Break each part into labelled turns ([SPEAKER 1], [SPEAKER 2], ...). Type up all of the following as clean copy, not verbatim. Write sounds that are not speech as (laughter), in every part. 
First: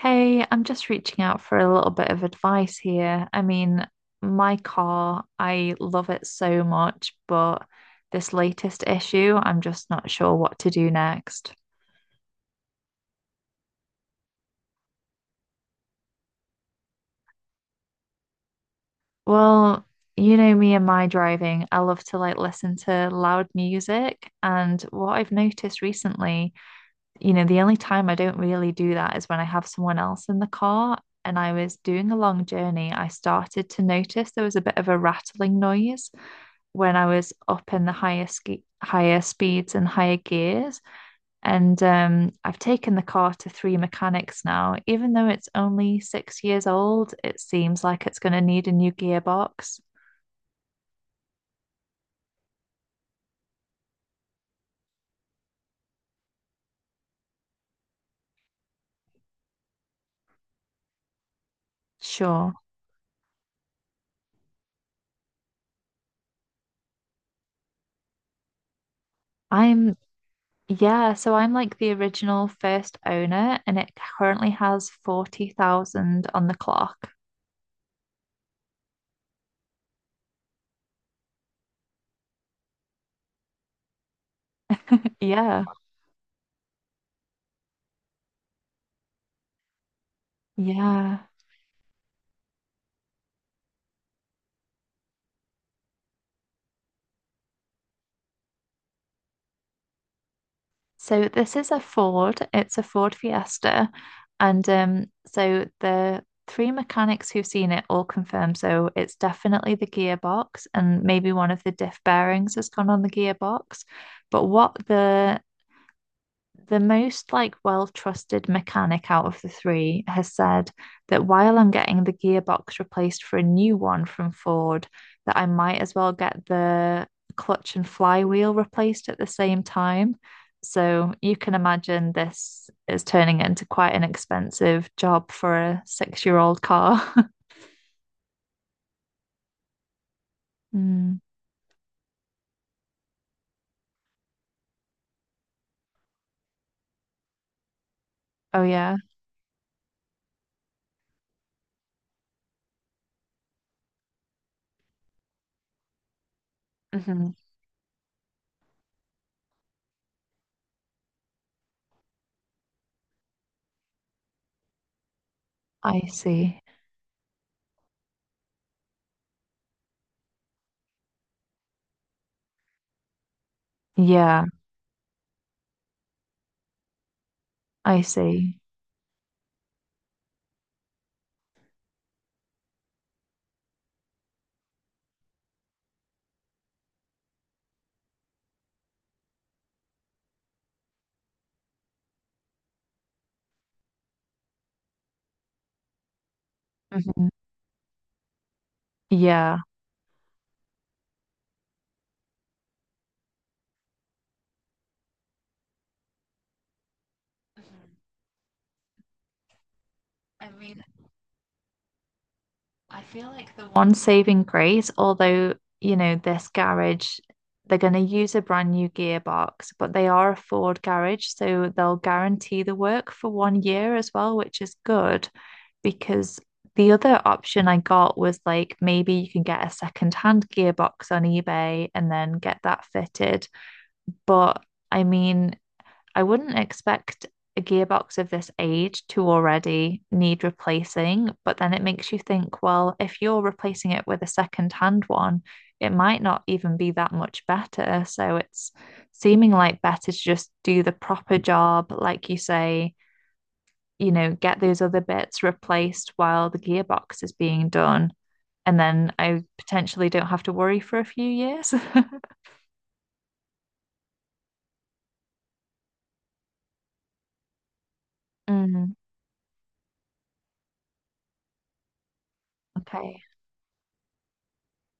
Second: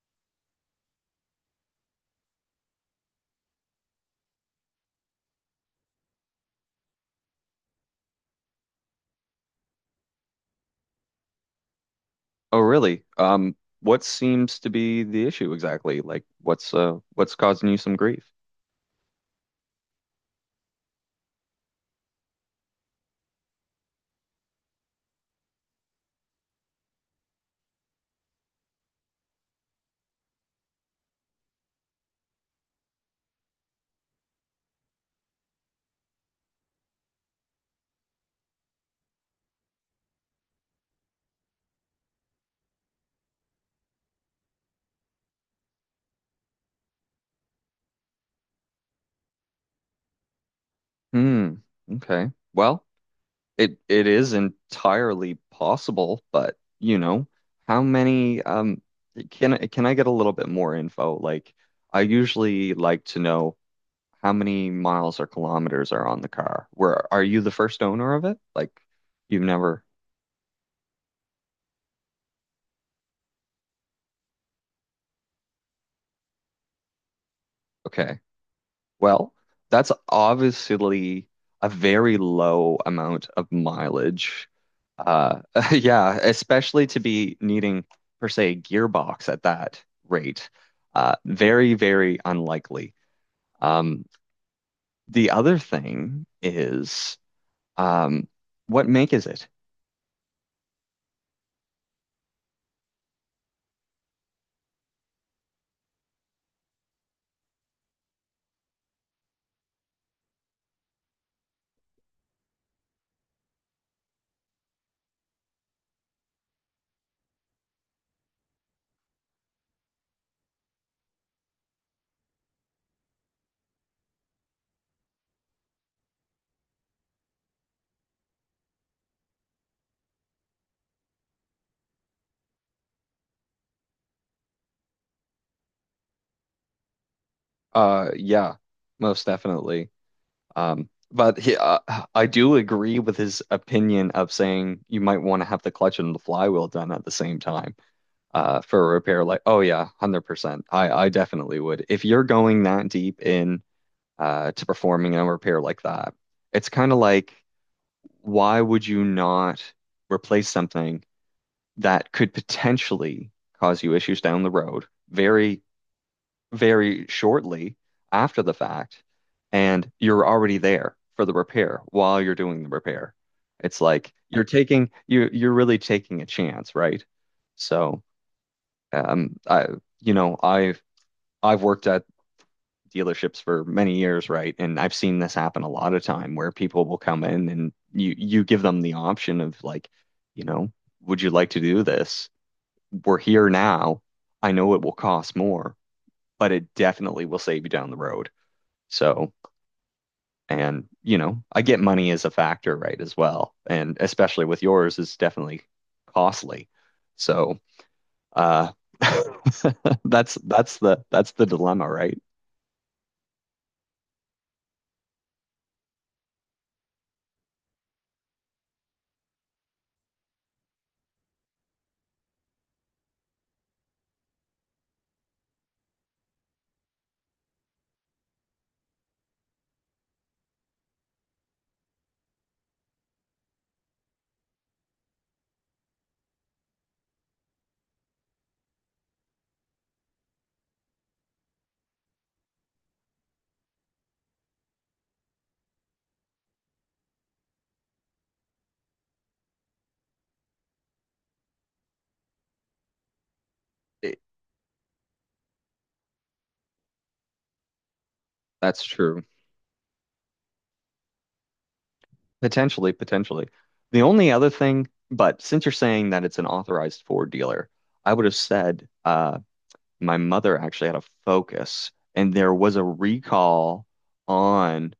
[SPEAKER 1] Hey, I'm just reaching out for a little bit of advice here. I mean, my car, I love it so much, but this latest issue, I'm just not sure what to do next.
[SPEAKER 2] Oh, really? What seems to be the issue exactly? Like, what's causing you some grief?
[SPEAKER 1] Well, you know me and my driving, I love to like listen to loud music. And what I've noticed recently, you know, the only time I don't really do that is when I have someone else in the car. And I was doing a long journey, I started to notice there was a bit of a rattling noise when I was up in the higher ski higher speeds and higher gears. And I've taken the car to three mechanics now. Even though it's only 6 years old, it seems like it's going to need a new gearbox.
[SPEAKER 2] Hmm. Okay. Well, it is entirely possible, but you know, how many? Can I get a little bit more info? Like, I
[SPEAKER 1] Sure.
[SPEAKER 2] usually like to know how many miles or kilometers are on the car. Where are you the first owner of it? Like, you've never.
[SPEAKER 1] I'm, yeah, so I'm like the original first owner, and it currently has 40,000 on the clock. (laughs)
[SPEAKER 2] Okay. Well, that's obviously a very low amount of mileage. Uh,
[SPEAKER 1] Yeah.
[SPEAKER 2] (laughs) yeah, especially to be needing, per se, a gearbox at that rate.
[SPEAKER 1] Yeah.
[SPEAKER 2] Very, very unlikely. Um, the other thing is, um, what make is it?
[SPEAKER 1] So this is a Ford. It's a Ford Fiesta. And so the three mechanics who've seen it all confirm. So it's definitely the gearbox, and maybe one of the diff bearings has gone on the gearbox. But what the most like well-trusted mechanic out of the three has said that while I'm getting the gearbox replaced for a new one from Ford, that I might as well get the clutch and flywheel replaced at the same time. So you can imagine this is turning into quite an expensive job for a six-year-old car. (laughs)
[SPEAKER 2] Yeah, most definitely. Um,
[SPEAKER 1] Mm.
[SPEAKER 2] but he, uh, I do agree with his opinion of saying you might want to have the clutch and the flywheel done at the same time.
[SPEAKER 1] Oh
[SPEAKER 2] For a
[SPEAKER 1] yeah.
[SPEAKER 2] repair. Like, oh yeah, 100%. I definitely would. If you're going that deep in to performing a repair like that, it's kind of
[SPEAKER 1] Hmm.
[SPEAKER 2] like, why would you not replace something that could potentially cause you issues down the road very,
[SPEAKER 1] I see.
[SPEAKER 2] very shortly after the fact, and you're already there for the repair while you're doing the repair? It's like you're
[SPEAKER 1] Yeah,
[SPEAKER 2] taking you're you're really taking a chance, right?
[SPEAKER 1] I
[SPEAKER 2] So.
[SPEAKER 1] see.
[SPEAKER 2] Um, I, you know, I've I've worked at dealerships for many years, right? And I've seen this happen a lot of time where people will come in and you give them the option of like, you know, would you like to do this? We're here now. I know it will cost more, but it definitely
[SPEAKER 1] Hmm.
[SPEAKER 2] will save you down the road. So,
[SPEAKER 1] Yeah.
[SPEAKER 2] and you know, I get money as a factor, right, as well. And especially with yours, is definitely costly. So,
[SPEAKER 1] Mhm.
[SPEAKER 2] uh (laughs) that's
[SPEAKER 1] I
[SPEAKER 2] that's
[SPEAKER 1] mean,
[SPEAKER 2] the that's the dilemma, right?
[SPEAKER 1] I feel like the one saving grace, although, you know, this garage, they're going to use a brand new gearbox, but they are a Ford garage, so they'll guarantee the work for 1 year as well, which is good because the other option I got was like maybe you can get a second-hand gearbox on eBay and then get that fitted. But I mean, I wouldn't expect a gearbox of this age to already need replacing, but then it makes you think, well, if you're replacing it with a second-hand one, it might not even be that much better. So it's seeming like better to just do the proper job, like you say, you
[SPEAKER 2] it-
[SPEAKER 1] know, get those other bits replaced while the gearbox is being done. And
[SPEAKER 2] That's
[SPEAKER 1] then
[SPEAKER 2] true.
[SPEAKER 1] I potentially don't have to worry for a few years. (laughs)
[SPEAKER 2] Potentially, potentially. The only other thing, but since you're saying that it's an authorized Ford dealer, I would have said
[SPEAKER 1] Mm,
[SPEAKER 2] my mother actually had a Focus, and there was a
[SPEAKER 1] okay.
[SPEAKER 2] recall on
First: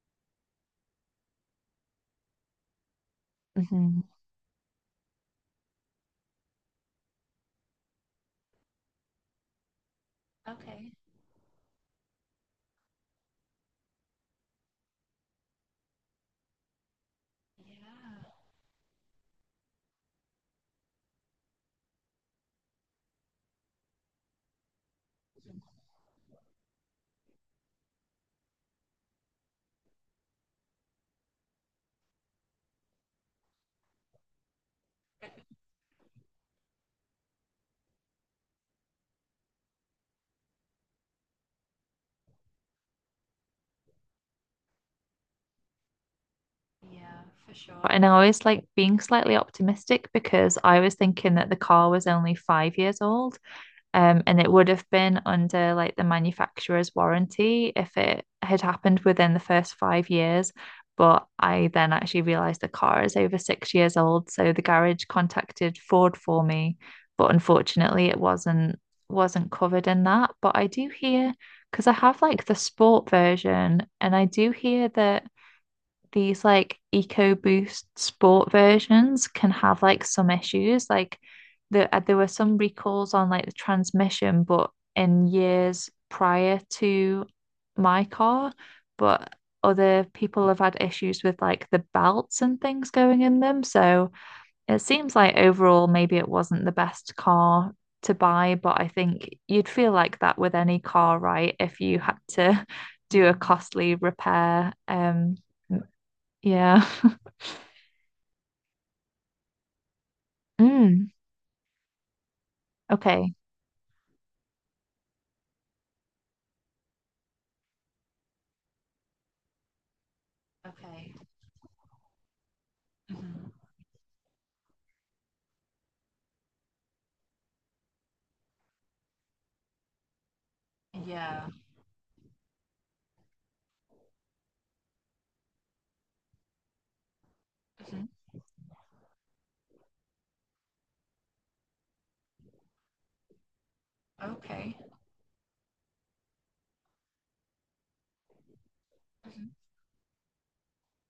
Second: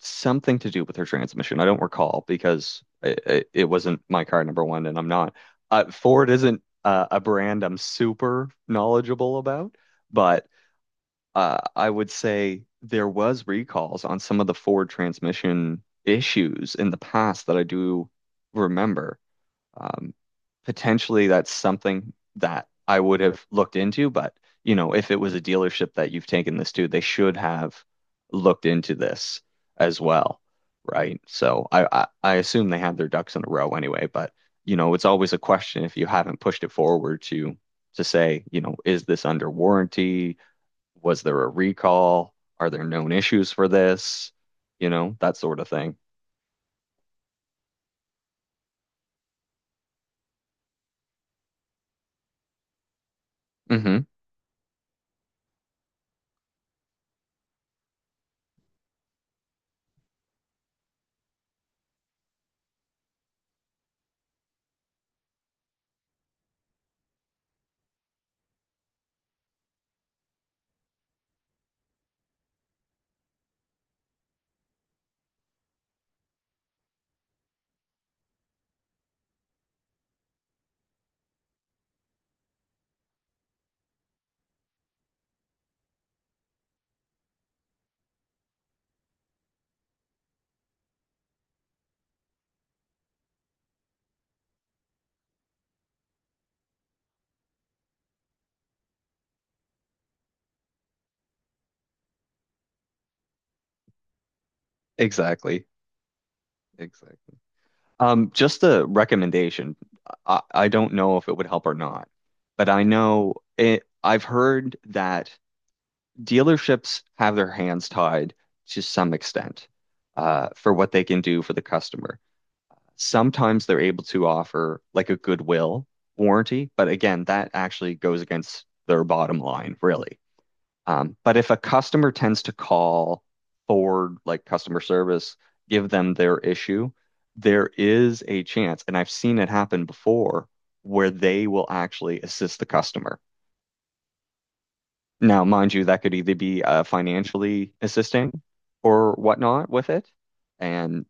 [SPEAKER 2] something to do with her transmission. I don't recall because it wasn't
[SPEAKER 1] Mhm.
[SPEAKER 2] my car, number one, and I'm not. Ford isn't a brand I'm super knowledgeable about, but
[SPEAKER 1] Okay.
[SPEAKER 2] I would say there was recalls on some of the Ford transmission issues in the past that I do
[SPEAKER 1] Yeah.
[SPEAKER 2] remember. Um, potentially, that's something that I would have looked into, but you know, if it was a dealership that you've taken this to, they should have looked into this as well, right? So I assume they had their ducks in a row anyway, but you know, it's always a question if you haven't pushed it forward to say, you know, is this under warranty? Was there a recall? Are there known issues for this? You know, that sort of thing.
[SPEAKER 1] Yeah, for sure. And I was like being slightly optimistic because I was thinking that the car was only 5 years old,
[SPEAKER 2] Hmm.
[SPEAKER 1] and it would have been under like the manufacturer's warranty if it had happened within the first 5 years. But I then actually realized the car is over 6 years old, so the garage contacted Ford for me, but unfortunately it wasn't covered in that. But I do hear because I have like the sport version, and I do hear that these like EcoBoost sport versions can have like some issues. Like there were some recalls on like the transmission, but in years prior to my car, but other people have had issues with like the belts and things going in them. So it seems like overall, maybe it wasn't the best car to buy, but I think you'd feel like that with any car, right? If you had to (laughs) do a costly repair.
[SPEAKER 2] Exactly.
[SPEAKER 1] Yeah. (laughs)
[SPEAKER 2] Exactly. Just a recommendation. I don't
[SPEAKER 1] Mm,
[SPEAKER 2] know if it would help or not, but I
[SPEAKER 1] okay.
[SPEAKER 2] know I've heard that dealerships have their hands tied to some extent, for what they
[SPEAKER 1] Okay.
[SPEAKER 2] can do for the customer.
[SPEAKER 1] Mhm.
[SPEAKER 2] Sometimes they're able to offer like a goodwill warranty, but again, that actually goes against their bottom line, really. But
[SPEAKER 1] Yeah.
[SPEAKER 2] if a customer tends to call Ford, like customer service, give them their issue, there
[SPEAKER 1] Mhm.
[SPEAKER 2] is a chance, and I've seen it happen before, where they will actually assist the customer.
[SPEAKER 1] Okay.
[SPEAKER 2] Now, mind you, that could either be financially assisting or
[SPEAKER 1] Mhm.
[SPEAKER 2] whatnot with it. And,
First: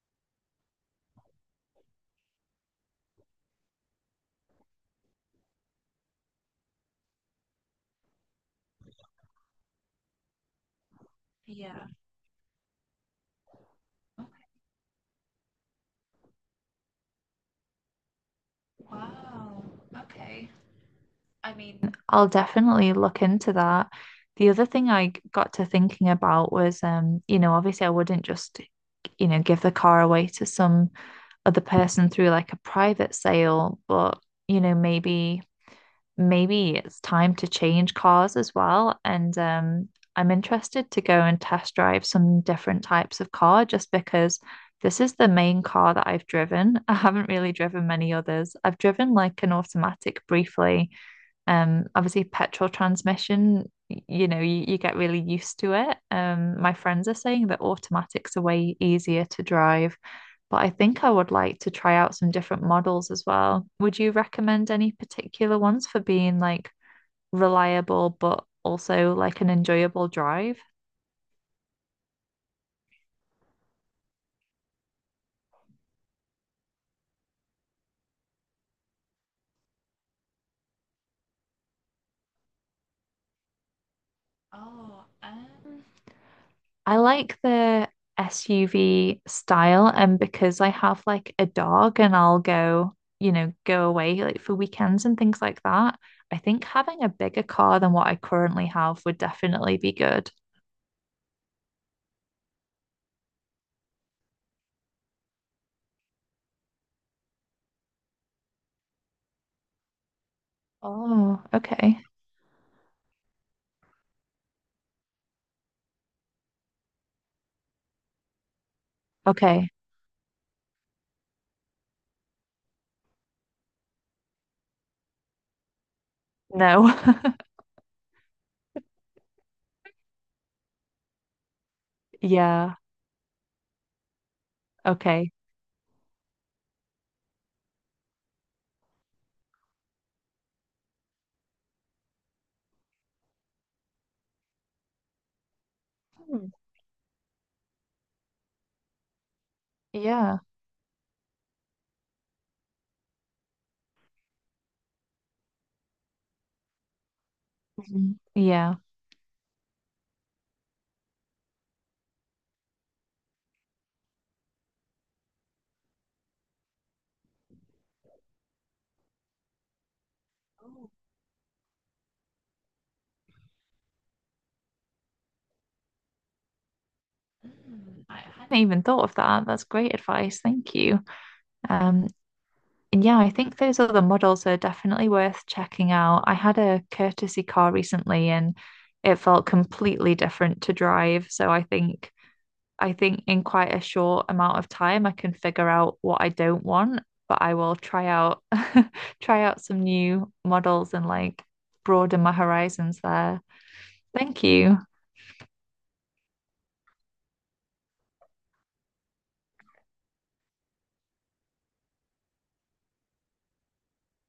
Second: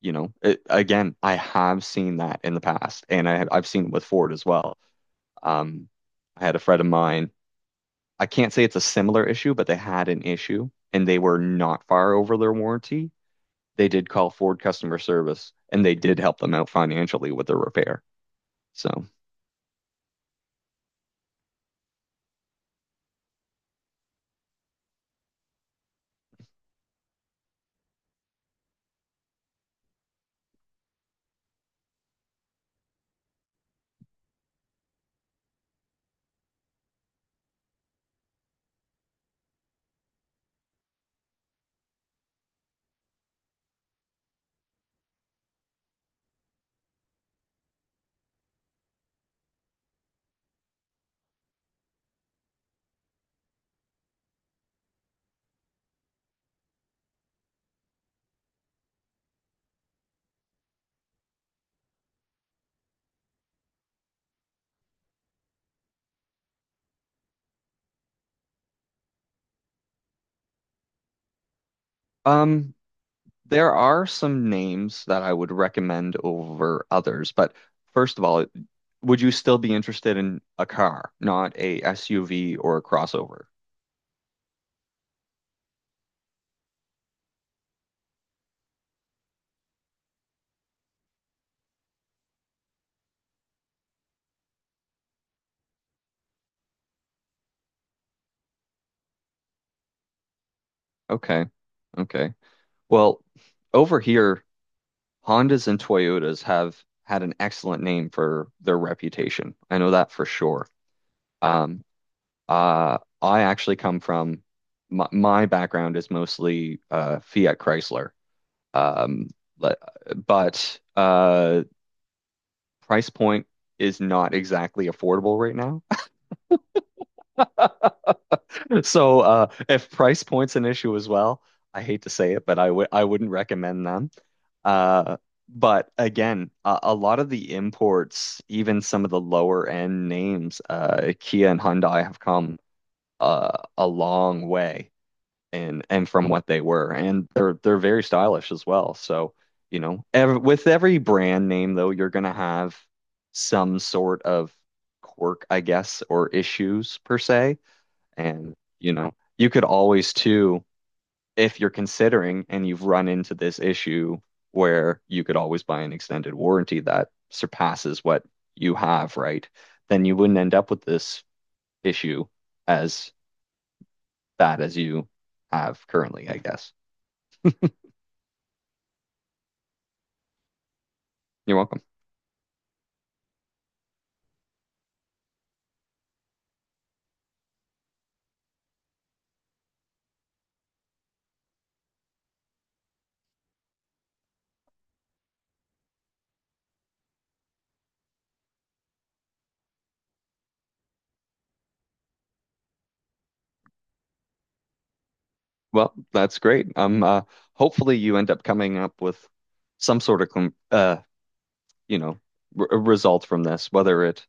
[SPEAKER 2] you know, again, I have seen that in the past, and I've seen it with Ford as well. Um, I had a friend of mine. I can't say it's a similar issue, but they had an issue and they were not
[SPEAKER 1] Yeah.
[SPEAKER 2] far over their warranty. They did call
[SPEAKER 1] Okay.
[SPEAKER 2] Ford customer service and they did help them out financially with the repair. So,
[SPEAKER 1] Wow. Okay. I mean, I'll definitely look into that. The other thing got to thinking about was, you know, obviously I wouldn't just, you know, give the car away to some other person through like a private sale, but, you know, maybe it's time to change cars as well. And I'm interested to go and test drive some different types of car just because this is the main car that I've driven. (laughs) I haven't really driven many others. I've driven like an automatic briefly, obviously, petrol transmission, you know, you get really used to it. My friends are saying that automatics are way easier to drive, but I think I would like to try out some different models as well. Would you recommend any particular ones for being like reliable, but also like an enjoyable drive?
[SPEAKER 2] um, there are some names that I would recommend over others, but first of all, would you still be interested in a car, not a SUV or a crossover?
[SPEAKER 1] Oh, um, I like the SUV style, and because I have like a dog and I'll go, you know, go away like for weekends and things like that, I think having a bigger car than what I currently have would definitely be good.
[SPEAKER 2] Okay, okay. Well, over here, Hondas and Toyotas have had an excellent name for their reputation. I know that for sure.
[SPEAKER 1] Oh,
[SPEAKER 2] Um,
[SPEAKER 1] okay.
[SPEAKER 2] I actually come from my background is mostly Fiat Chrysler. Um,
[SPEAKER 1] Okay.
[SPEAKER 2] but, but price point is not exactly affordable right now. (laughs)
[SPEAKER 1] No. (laughs)
[SPEAKER 2] So if price point's an issue as well, I hate to say it, but
[SPEAKER 1] Yeah.
[SPEAKER 2] I wouldn't recommend them. Uh,
[SPEAKER 1] Okay.
[SPEAKER 2] but again, a lot of the imports, even some of the lower end names, Kia and Hyundai have come a long way and from what
[SPEAKER 1] Hmm.
[SPEAKER 2] they were and they're very stylish as well, so you know, ev
[SPEAKER 1] Yeah.
[SPEAKER 2] with every brand name, though, you're going to have some sort of quirk, I guess, or issues per se.
[SPEAKER 1] Mhm.
[SPEAKER 2] And
[SPEAKER 1] Yeah.
[SPEAKER 2] you know, you could always, too, if you're considering and you've run into this issue, where you could always buy an extended warranty that surpasses what you have, right? Then you wouldn't end up with
[SPEAKER 1] Oh.
[SPEAKER 2] this issue as bad as you have currently, I guess.
[SPEAKER 1] Mm, I hadn't even thought of that. That's great advice. Thank you.
[SPEAKER 2] You're welcome.
[SPEAKER 1] Um, And yeah, I think those other models are definitely worth checking out. I had a courtesy car recently and it felt completely different to drive. So I think in quite a short amount of time I can figure out what I don't want, but I will try out (laughs) try out some new models and like broaden my horizons there. Thank you.
[SPEAKER 2] Well, that's great. Hopefully you end up coming up with some sort of com you know, r result from this, whether it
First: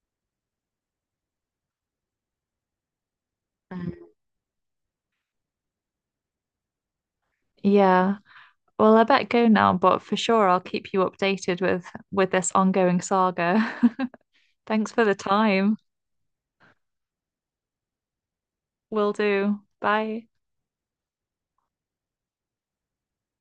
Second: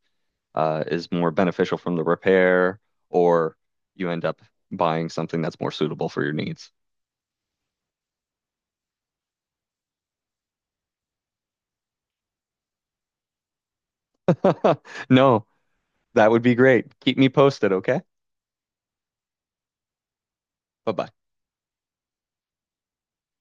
[SPEAKER 2] is more beneficial from the repair or you
[SPEAKER 1] Mm.
[SPEAKER 2] end up buying something that's more suitable for your needs.
[SPEAKER 1] Yeah. Well, I bet go now, but for sure I'll keep you updated with this ongoing saga. (laughs)
[SPEAKER 2] (laughs)
[SPEAKER 1] Thanks for the
[SPEAKER 2] No,
[SPEAKER 1] time.
[SPEAKER 2] that would be great. Keep me posted, okay?
[SPEAKER 1] Will do. Bye.
[SPEAKER 2] Bye-bye.